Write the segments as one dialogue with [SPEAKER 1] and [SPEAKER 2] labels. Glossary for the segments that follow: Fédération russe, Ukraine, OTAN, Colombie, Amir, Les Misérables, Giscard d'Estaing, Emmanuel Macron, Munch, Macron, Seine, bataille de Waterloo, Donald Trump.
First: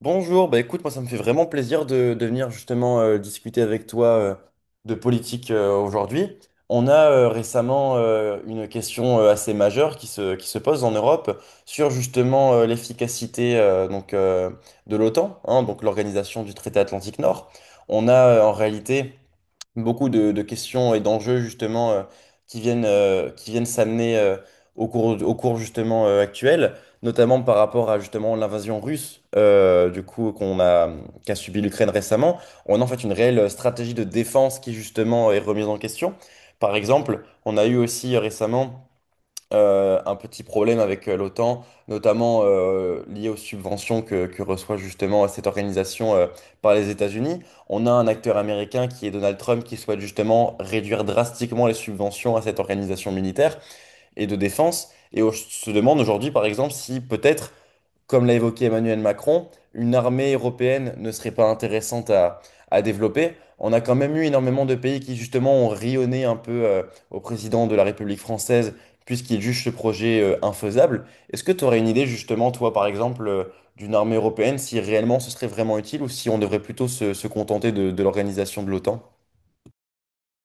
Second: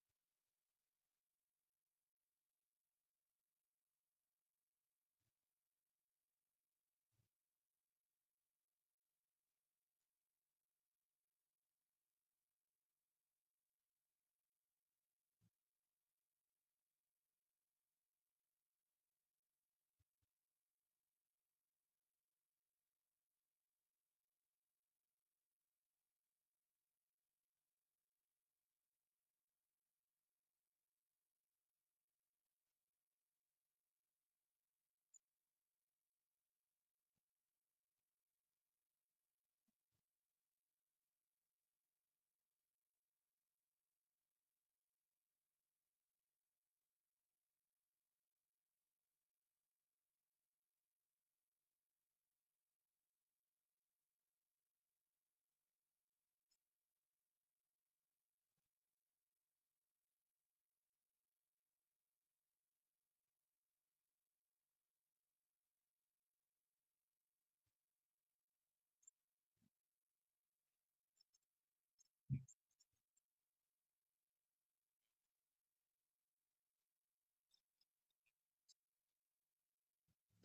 [SPEAKER 1] Bonjour, bah écoute, moi ça me fait vraiment plaisir de venir justement discuter avec toi, de politique aujourd'hui. On a récemment une question assez majeure qui se pose en Europe sur justement l'efficacité de l'OTAN, hein, donc l'organisation du traité Atlantique Nord. On a en réalité beaucoup de questions et d'enjeux justement, qui viennent s'amener au cours justement actuel, notamment par rapport à justement l'invasion russe, qu'a subi l'Ukraine récemment. On a en fait une réelle stratégie de défense qui justement est remise en question. Par exemple, on a eu aussi récemment un petit problème avec l'OTAN, notamment lié aux subventions que reçoit justement cette organisation par les États-Unis. On a un acteur américain qui est Donald Trump qui souhaite justement réduire drastiquement les subventions à cette organisation militaire et de défense. Et on se demande aujourd'hui, par exemple, si peut-être, comme l'a évoqué Emmanuel Macron, une armée européenne ne serait pas intéressante à développer. On a quand même eu énormément de pays qui justement ont rionné un peu, au président de la République française, puisqu'il juge ce projet infaisable. Est-ce que tu aurais une idée justement, toi par exemple, d'une armée européenne, si réellement ce serait vraiment utile ou si on devrait plutôt se contenter de l'organisation de l'OTAN?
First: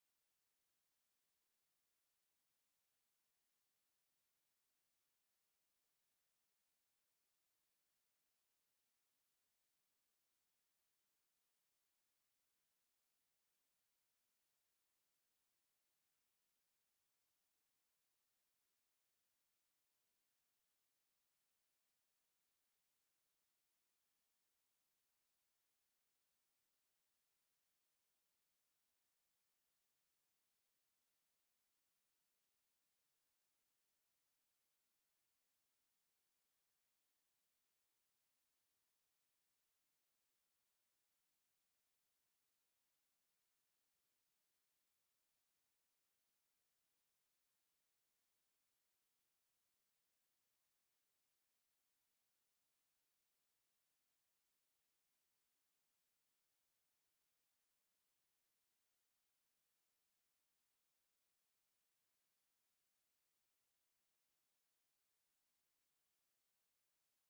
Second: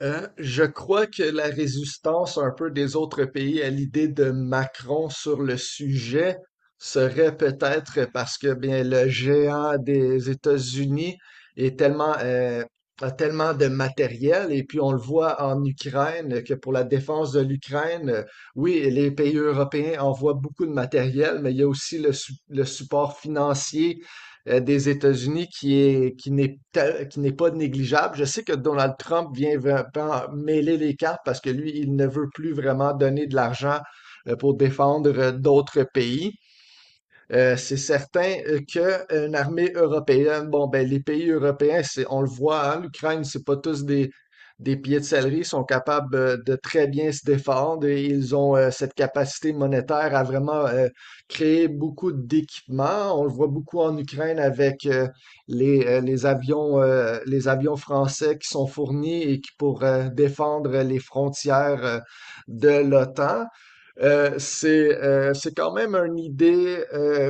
[SPEAKER 2] Je crois que la résistance un peu des autres pays à l'idée de Macron sur le sujet serait peut-être parce que bien le géant des États-Unis est tellement a tellement de matériel et puis on le voit en Ukraine que pour la défense de l'Ukraine, oui, les pays européens envoient beaucoup de matériel, mais il y a aussi le support financier des États-Unis qui est, qui n'est, tel- qui n'est pas négligeable. Je sais que Donald Trump vient vraiment mêler les cartes parce que lui, il ne veut plus vraiment donner de l'argent pour défendre d'autres pays. C'est certain qu'une armée européenne, bon, ben, les pays européens, c'est, on le voit, hein, l'Ukraine, c'est pas tous des pieds de céleri, ils sont capables de très bien se défendre et ils ont cette capacité monétaire à vraiment créer beaucoup d'équipements. On le voit beaucoup en Ukraine avec les avions français qui sont fournis et qui pour défendre les frontières de l'OTAN. C'est quand même une idée,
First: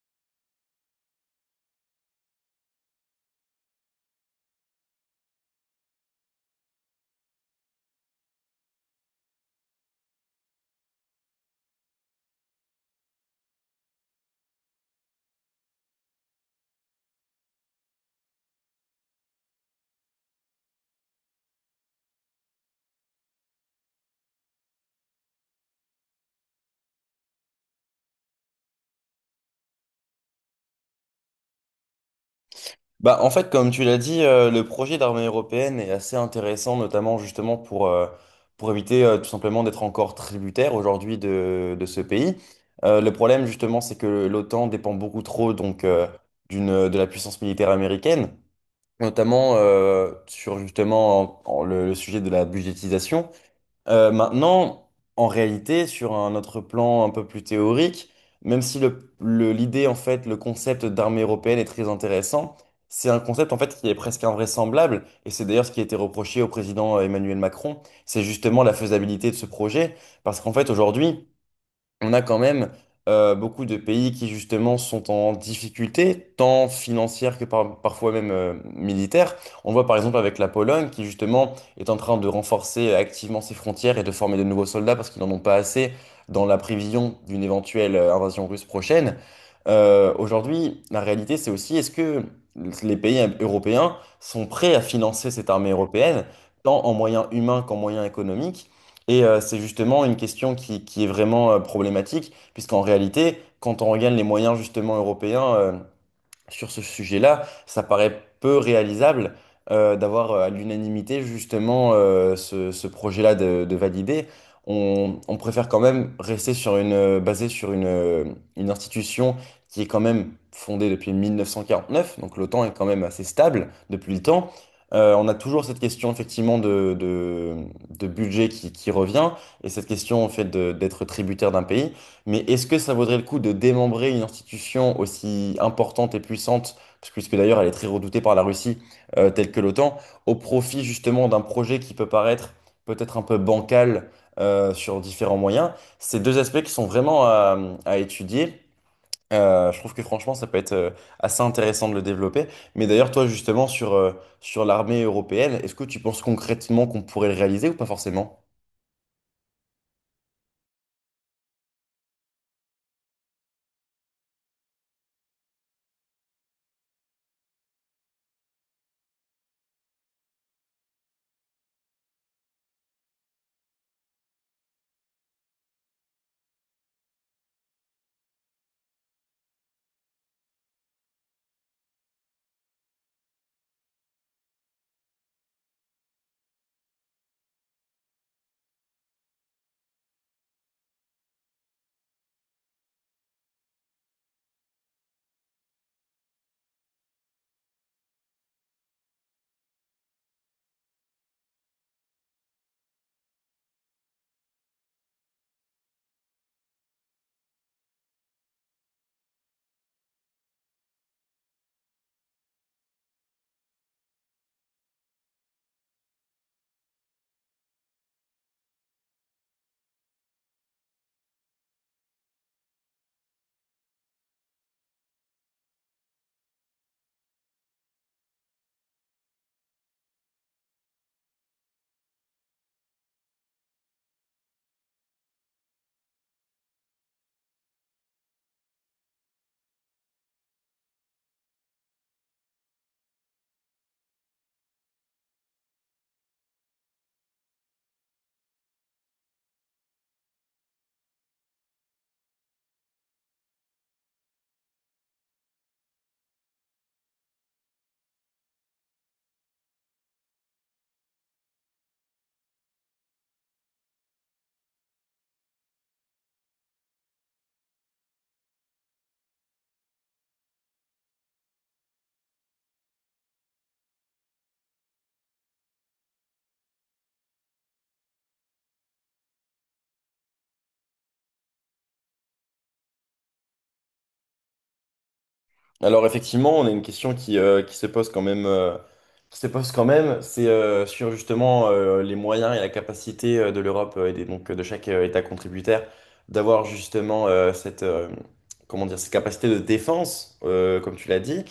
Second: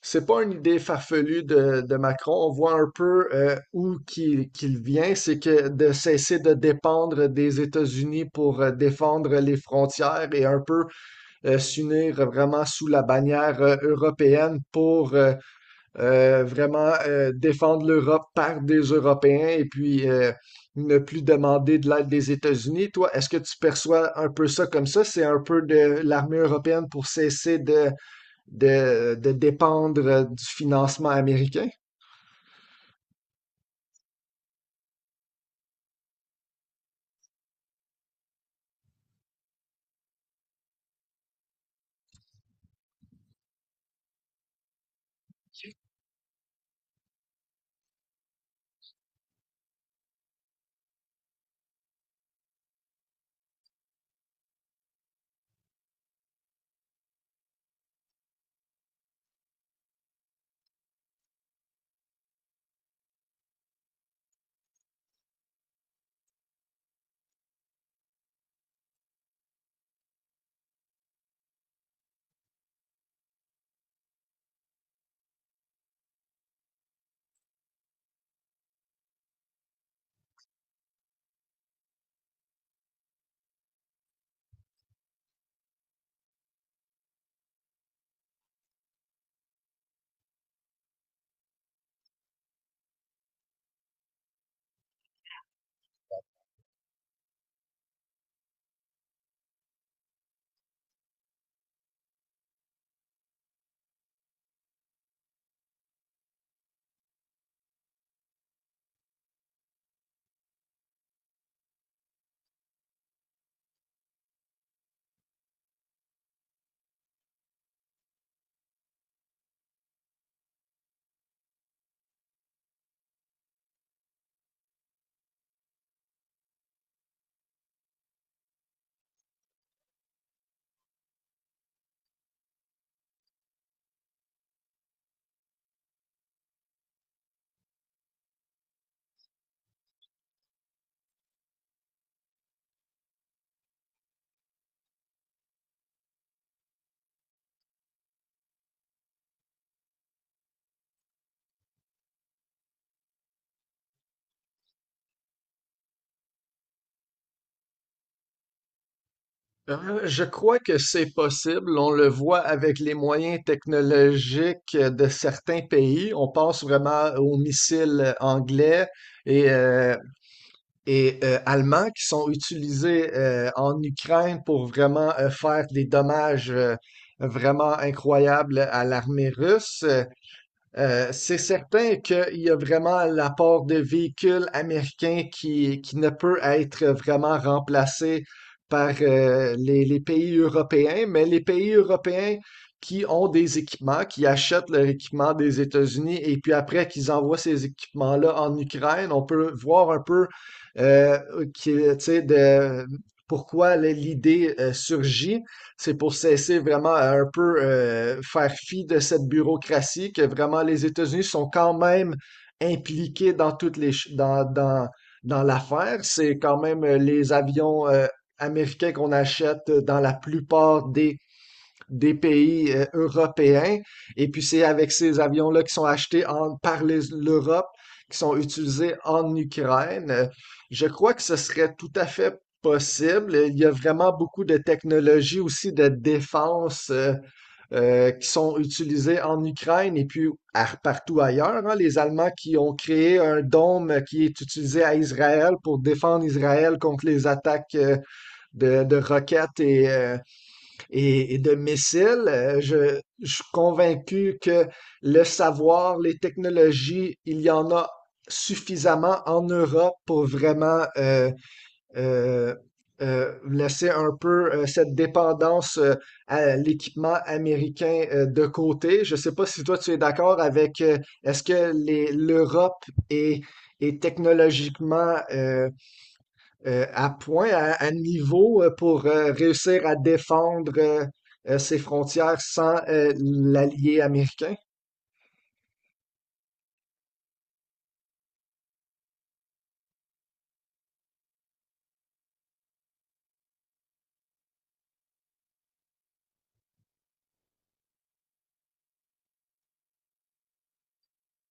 [SPEAKER 2] c'est pas une idée farfelue de Macron. On voit un peu où qu'il vient, c'est que de cesser de dépendre des États-Unis pour défendre les frontières et un peu s'unir vraiment sous la bannière européenne pour vraiment défendre l'Europe par des Européens et puis ne plus demander de l'aide des États-Unis. Toi, est-ce que tu perçois un peu ça comme ça? C'est un peu de l'armée européenne pour cesser de dépendre du financement américain?
[SPEAKER 1] Bah, en fait, comme tu l'as dit, le projet d'armée européenne est assez intéressant, notamment justement pour éviter tout simplement d'être encore tributaire aujourd'hui de ce pays. Le problème justement, c'est que l'OTAN dépend beaucoup trop donc, de la puissance militaire américaine, notamment sur justement en- en le sujet de la budgétisation. Maintenant, en réalité, sur un autre plan un peu plus théorique, même si l'idée, en fait, le concept d'armée européenne est très intéressant, c'est un concept, en fait, qui est presque invraisemblable, et c'est d'ailleurs ce qui a été reproché au président Emmanuel Macron, c'est justement la faisabilité de ce projet, parce qu'en fait, aujourd'hui, on a quand même beaucoup de pays qui justement sont en difficulté, tant financière que parfois même militaire. On voit par exemple avec la Pologne qui justement est en train de renforcer activement ses frontières et de former de nouveaux soldats parce qu'ils n'en ont pas assez dans la prévision d'une éventuelle invasion russe prochaine. Aujourd'hui, la réalité c'est aussi est-ce que les pays européens sont prêts à financer cette armée européenne, tant en moyens humains qu'en moyens économiques? Et c'est justement une question qui est vraiment problématique, puisqu'en réalité, quand on regarde les moyens justement européens, sur ce sujet-là, ça paraît peu réalisable d'avoir à l'unanimité justement, ce projet-là de valider. On préfère quand même rester sur une, basé sur une institution qui est quand même fondée depuis 1949, donc l'OTAN est quand même assez stable depuis le temps. On a toujours cette question effectivement de budget qui revient, et cette question en fait d'être tributaire d'un pays. Mais est-ce que ça vaudrait le coup de démembrer une institution aussi importante et puissante, puisque d'ailleurs elle est très redoutée par la Russie, telle que l'OTAN, au profit justement d'un projet qui peut paraître peut-être un peu bancal, sur différents moyens? Ces deux aspects qui sont vraiment à étudier. Je trouve que franchement ça peut être assez intéressant de le développer. Mais d'ailleurs toi justement sur, sur l'armée européenne, est-ce que tu penses concrètement qu'on pourrait le réaliser ou pas forcément?
[SPEAKER 2] Je crois que c'est possible. On le voit avec les moyens technologiques de certains pays. On pense vraiment aux missiles anglais et euh, et allemands qui sont utilisés en Ukraine pour vraiment faire des dommages vraiment incroyables à l'armée russe. C'est certain qu'il y a vraiment l'apport de véhicules américains qui ne peut être vraiment remplacé par les pays européens, mais les pays européens qui ont des équipements, qui achètent leur équipement des États-Unis et puis après qu'ils envoient ces équipements-là en Ukraine, on peut voir un peu euh, qui, tu sais, de, pourquoi l'idée surgit. C'est pour cesser vraiment à un peu faire fi de cette bureaucratie que vraiment les États-Unis sont quand même impliqués dans toutes les ch- dans, dans, dans l'affaire. C'est quand même les avions américains qu'on achète dans la plupart des pays européens. Et puis c'est avec ces avions-là qui sont achetés par l'Europe, qui sont utilisés en Ukraine. Je crois que ce serait tout à fait possible. Il y a vraiment beaucoup de technologies aussi de défense qui sont utilisées en Ukraine et puis partout ailleurs, hein. Les Allemands qui ont créé un dôme qui est utilisé à Israël pour défendre Israël contre les attaques de roquettes et de missiles. Je suis convaincu que le savoir, les technologies, il y en a suffisamment en Europe pour vraiment euh, laisser un peu cette dépendance à l'équipement américain de côté. Je ne sais pas si toi tu es d'accord avec est-ce que l'Europe est technologiquement à point, à niveau pour réussir à défendre ses frontières sans l'allié américain?
[SPEAKER 1] Alors effectivement, on a une question qui se pose quand même, qui se pose quand même, c'est sur justement les moyens et la capacité de l'Europe et donc de chaque État contributaire d'avoir justement, cette, comment dire, cette capacité de défense, comme tu l'as dit.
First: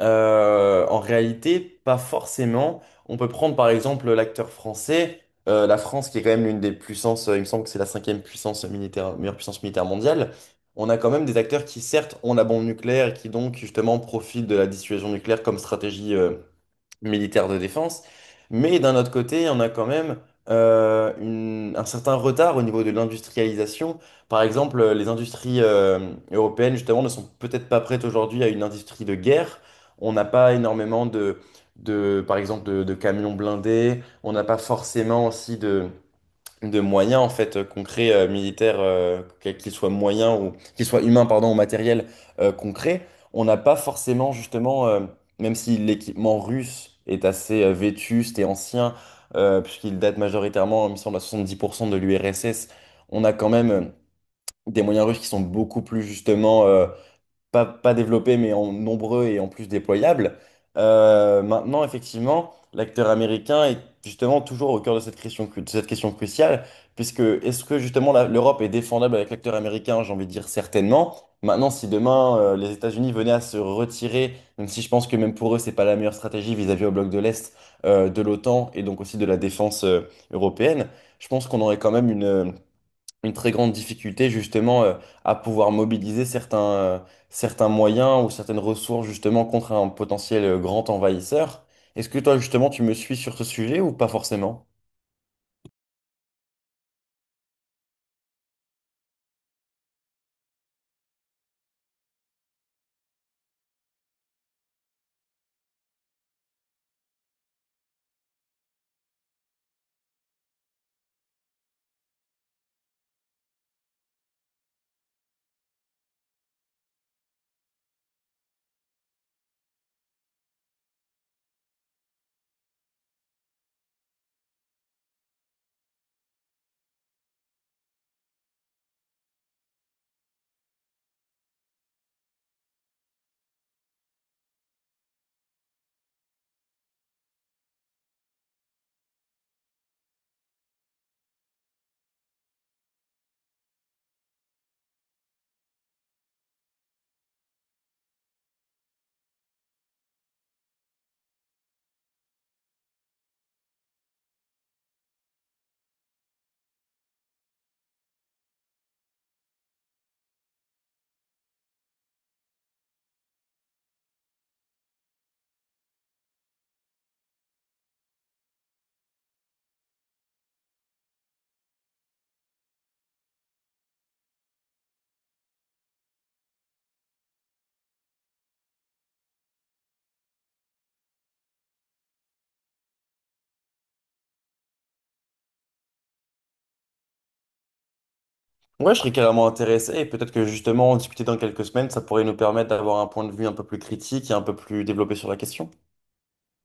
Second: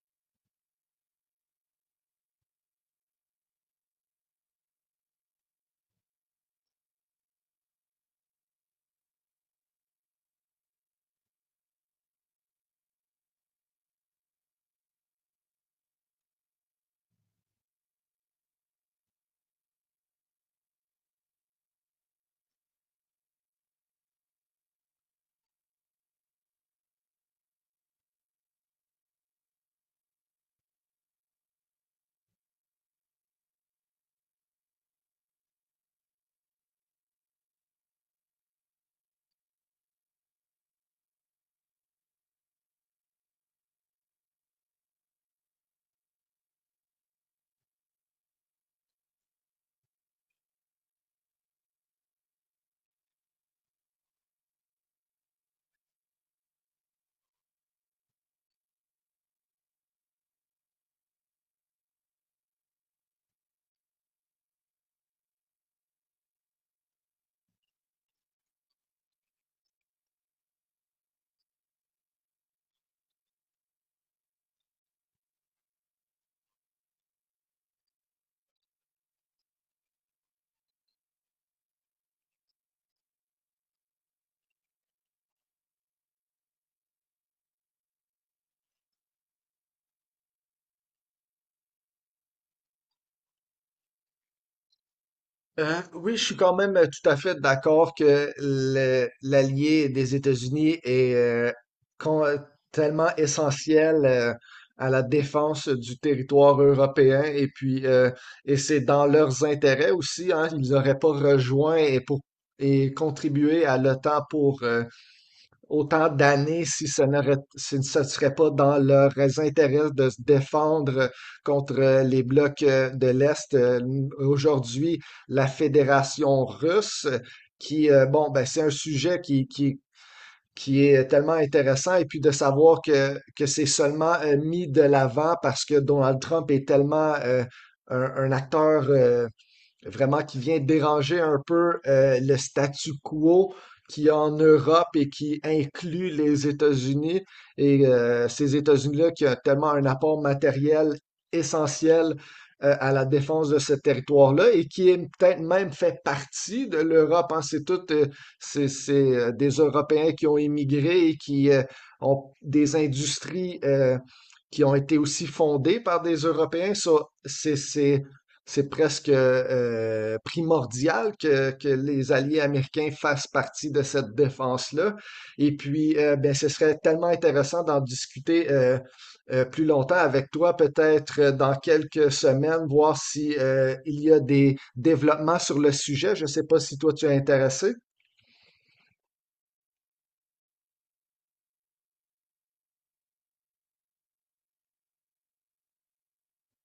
[SPEAKER 1] En réalité, pas forcément. On peut prendre par exemple l'acteur français, la France qui est quand même l'une des puissances, il me semble que c'est la cinquième puissance militaire, meilleure puissance militaire mondiale. On a quand même des acteurs qui certes ont la bombe nucléaire et qui donc justement profitent de la dissuasion nucléaire comme stratégie, militaire de défense. Mais d'un autre côté, on a quand même un certain retard au niveau de l'industrialisation. Par exemple, les industries européennes, justement, ne sont peut-être pas prêtes aujourd'hui à une industrie de guerre. On n'a pas énormément par exemple, de camions blindés. On n'a pas forcément aussi de moyens en fait concrets militaires, qu'ils soient moyens ou qu'ils soient humains pardon ou matériels concrets, on n'a pas forcément justement, même si l'équipement russe est assez vétuste et ancien, puisqu'il date majoritairement il me semble à 70% de l'URSS. On a quand même des moyens russes qui sont beaucoup plus justement, pas développés, mais en nombreux et en plus déployables. Maintenant, effectivement, l'acteur américain est justement toujours au cœur de cette question, de cette question cruciale, puisque est-ce que justement l'Europe est défendable avec l'acteur américain? J'ai envie de dire certainement. Maintenant, si demain les États-Unis venaient à se retirer, même si je pense que même pour eux, c'est pas la meilleure stratégie vis-à-vis au bloc de l'Est, de l'OTAN et donc aussi de la défense européenne, je pense qu'on aurait quand même une très grande difficulté justement, à pouvoir mobiliser certains, certains moyens ou certaines ressources justement contre un potentiel grand envahisseur. Est-ce que toi justement tu me suis sur ce sujet ou pas forcément?
[SPEAKER 2] Oui, je suis quand même tout à fait d'accord que l'allié des États-Unis est con- euh, tellement essentiel à la défense du territoire européen et puis et c'est dans leurs intérêts aussi, hein, ils n'auraient pas rejoint et contribué à l'OTAN pour autant d'années si ce ne serait pas dans leurs intérêts de se défendre contre les blocs de l'Est. Aujourd'hui, la Fédération russe, bon, ben, c'est un sujet qui est tellement intéressant, et puis de savoir que c'est seulement mis de l'avant parce que Donald Trump est tellement un acteur, vraiment qui vient déranger un peu le statu quo qui est en Europe et qui inclut les États-Unis. Et ces États-Unis-là qui ont tellement un apport matériel essentiel à la défense de ce territoire-là et qui est peut-être même fait partie de l'Europe, hein. C'est tout, des Européens qui ont émigré et qui ont des industries qui ont été aussi fondées par des Européens. Ça, c'est, c'est c'est presque primordial les alliés américains fassent partie de cette défense-là. Et puis, ben, ce serait tellement intéressant d'en discuter plus longtemps avec toi, peut-être dans quelques semaines, voir si il y a des développements sur le sujet. Je ne sais pas si toi tu es intéressé.
[SPEAKER 1] Ouais, je serais carrément intéressé et peut-être que justement en discuter dans quelques semaines, ça pourrait nous permettre d'avoir un point de vue un peu plus critique et un peu plus développé sur la question.